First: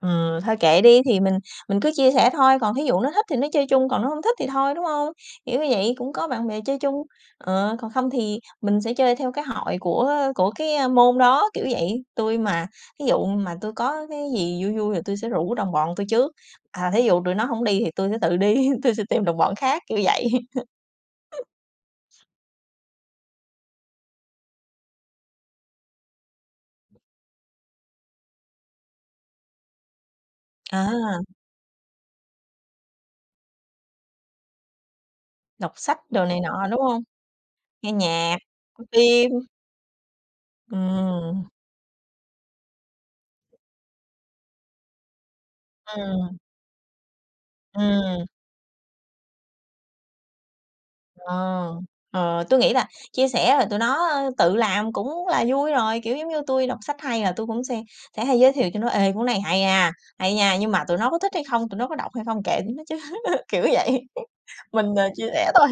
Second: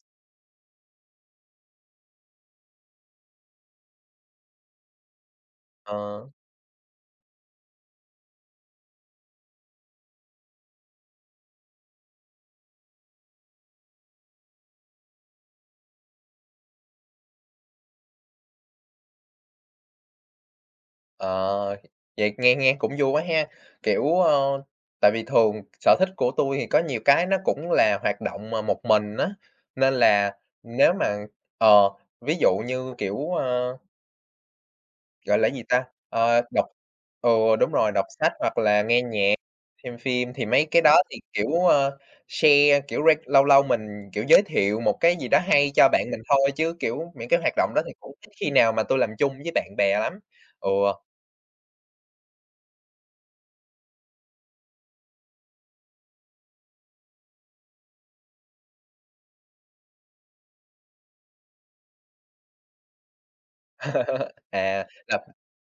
Ừm, thôi kệ đi thì mình mình cứ chia sẻ thôi, còn thí dụ nó thích thì nó chơi chung, còn nó hông thích thì thôi, đúng hông? Kiểu như vậy cũng Ờ. có bạn bè chơi chung, ờ, còn không thì mình sẽ chơi theo cái hội của của cái, ơ, môn đó, kiểu vậy. Tui mà thí dụ mà tui có cái gì vui vui thì tui sẽ rủ đồng bọn tui trước, à, thí dụ tụi nó hổng đi thì tui sẽ tự đi, tui sẽ tìm đồng bọn khác, kiểu vậy. Ờ, vậy nghe nghe cũng vui quá ha, kiểu, ơ, tại vì thường sở thích của tui thì có nhiều cái nó cũng là hoạt động mà một mình, á, nên là nếu mà, À. ờ, ví dụ như, kiểu, ơ gọi là cái gì Đọc ta, sách, đồ này ơ, đọc, nọ, đúng hông? ừ, đúng Nghe rồi, đọc sách nhạc, hoặc là coi nghe phim. nhạc, xem phim thì mấy cái đó thì, Ừm. kiểu, ơ, share, kiểu, ray lâu lâu mình kiểu giới thiệu một cái gì đó hay cho bạn mình Ừm. thôi, chứ, kiểu, những cái hoạt động đó thì cũng Ừm. ít khi nào mà tui làm chung với bạn bè lắm. Ừ. Ờ, ờ, tui nghĩ là chia sẻ rồi tụi nó tự làm cũng là vui rồi, kiểu, giống như tui đọc sách hay là tui cũng se sẽ hay giới thiệu cho nó: "Ê! Cuốn này hay ha, hay nha!", nhưng mà tụi nó có thích hay không, tụi nó có đọc hay không kệ tụi nó chứ, kiểu vậy, À, mình, ờ, gặp chia sẻ thôi.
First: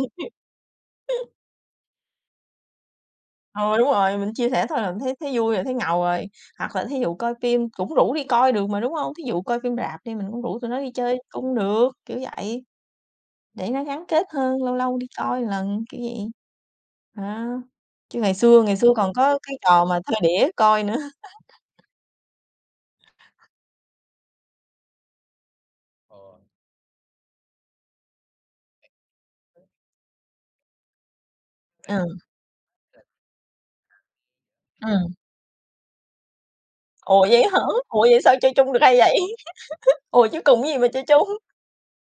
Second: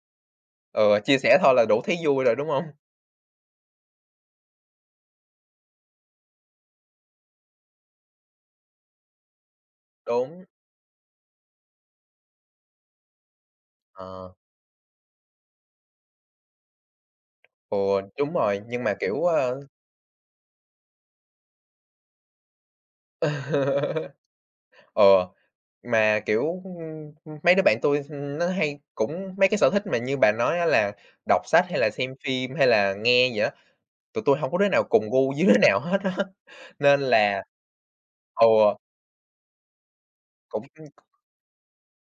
Ừ, chia sẻ thôi là đủ thấy vui rồi, đúng hông? Ừ, đúng rồi, mình chia sẻ thôi là mình thấy thấy vui rồi, thấy ngầu rồi. Hoặc là thí dụ coi phim cũng rủ đi coi được mà, đúng hông? Thí dụ coi phim rạp đi mình cũng Đúng. rủ tụi nó đi chơi cung được, kiểu vậy. Để nó gắn kết Ờ. hơn, lâu lâu đi coi lần, kiểu vậy. Ờ, Ừ. chứ đúng ngày rồi, xưa ngày nhưng xưa mà, còn kiểu, có cái ơ trò mà thuê đĩa coi nữa. Ừ, mà, kiểu, ưm, ưm, mấy đứa bạn tui, ưm, nó hay cũng mấy cái sở thích mà như bà nói, á, là đọc sách hay là Ừm. xem phim hay là nghe gì á? Tụi tui hông có đứa nào cùng Ừm. gu với đứa nào hết, á, nên Ủa? Vậy là á hả? Ủa? Vậy sao ừ. chơi chung được hay vậy? Ủa? Chứ cùng Cũng, cái gì ưm mà chơi chung?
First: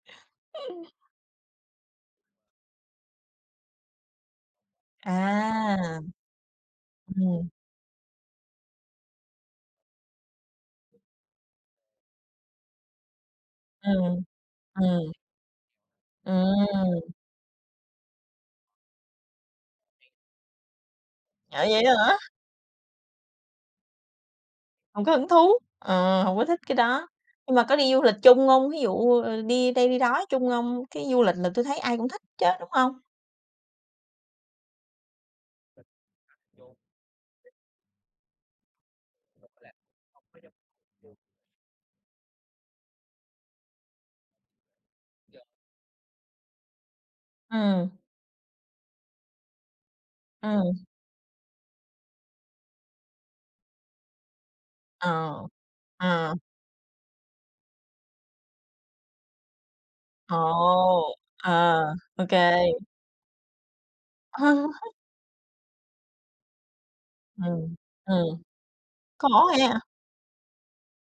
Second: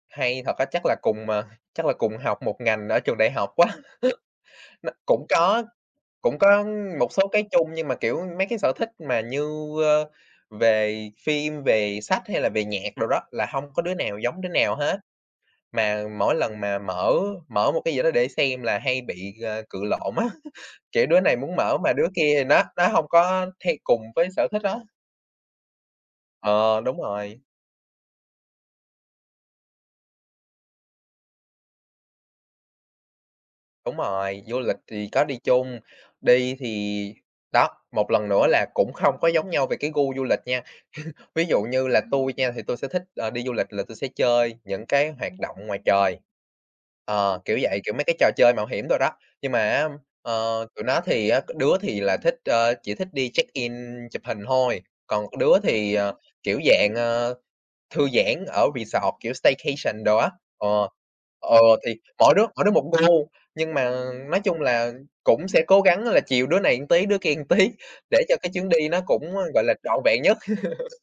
Hay thật á. Chắc là cùng, à, chắc là cùng học một ngành ở trường đại học quá. Nó À, cũng có cũng có một số cái ừm. chung nhưng mà, kiểu, mấy cái sở thích mà như, ơ, về phim về sách hay là về nhạc đồ đó, là hông có đứa nào Ừm, giống đứa nào hết. ừm. Mà mỗi lần mà mở Ừm. mở một cái gì đó để xem là hay bị, à, cự lộn á, kiểu, đứa này muốn À, mở vậy đó mà đứa hả? kia thì nó nó hông có hay cùng với sở thích đó. Hông có hứng thú, ờ, hông có thích cái Ờ, đúng đó. rồi. Nhưng mà có đi du lịch chung hông? Thí dụ, ờ, đi đây đi đó chung hông? Cái du lịch là tui thấy ai cũng thích chứ, đúng hông? Đúng rồi, du lịch thì có đi chung, đi thì đó, một lần nữa là cũng hông có giống nhau về cái gu du lịch nha. Ví dụ như là tui nha, thì tui sẽ thích, à, đi du lịch là tui sẽ chơi những cái hoạt động ngoài trời, ờ, kiểu vậy, Ừm. kiểu, mấy cái trò chơi mạo hiểm đồ đó. Nhưng mà, á, ờ, tụi Ừm. nó thì, á, đứa thì là thích, ờ, chỉ thích đi check in chụp hình thôi, còn Ờ, đứa thì, ờ, ờ. kiểu dạng, ờ, thư giãn ở resort, kiểu staycation đồ á, Ồ, ừ, ừ, ờ, thì OK. mỗi đứa mỗi đứa một gu. Nhưng mà, nói chung là, cũng sẽ cố gắng là chiều đứa này một tí, đứa kia một tí Ừm, để cho ừm. cái chuyến đi nó Khó cũng gọi là ha! trọn vẹn nhất.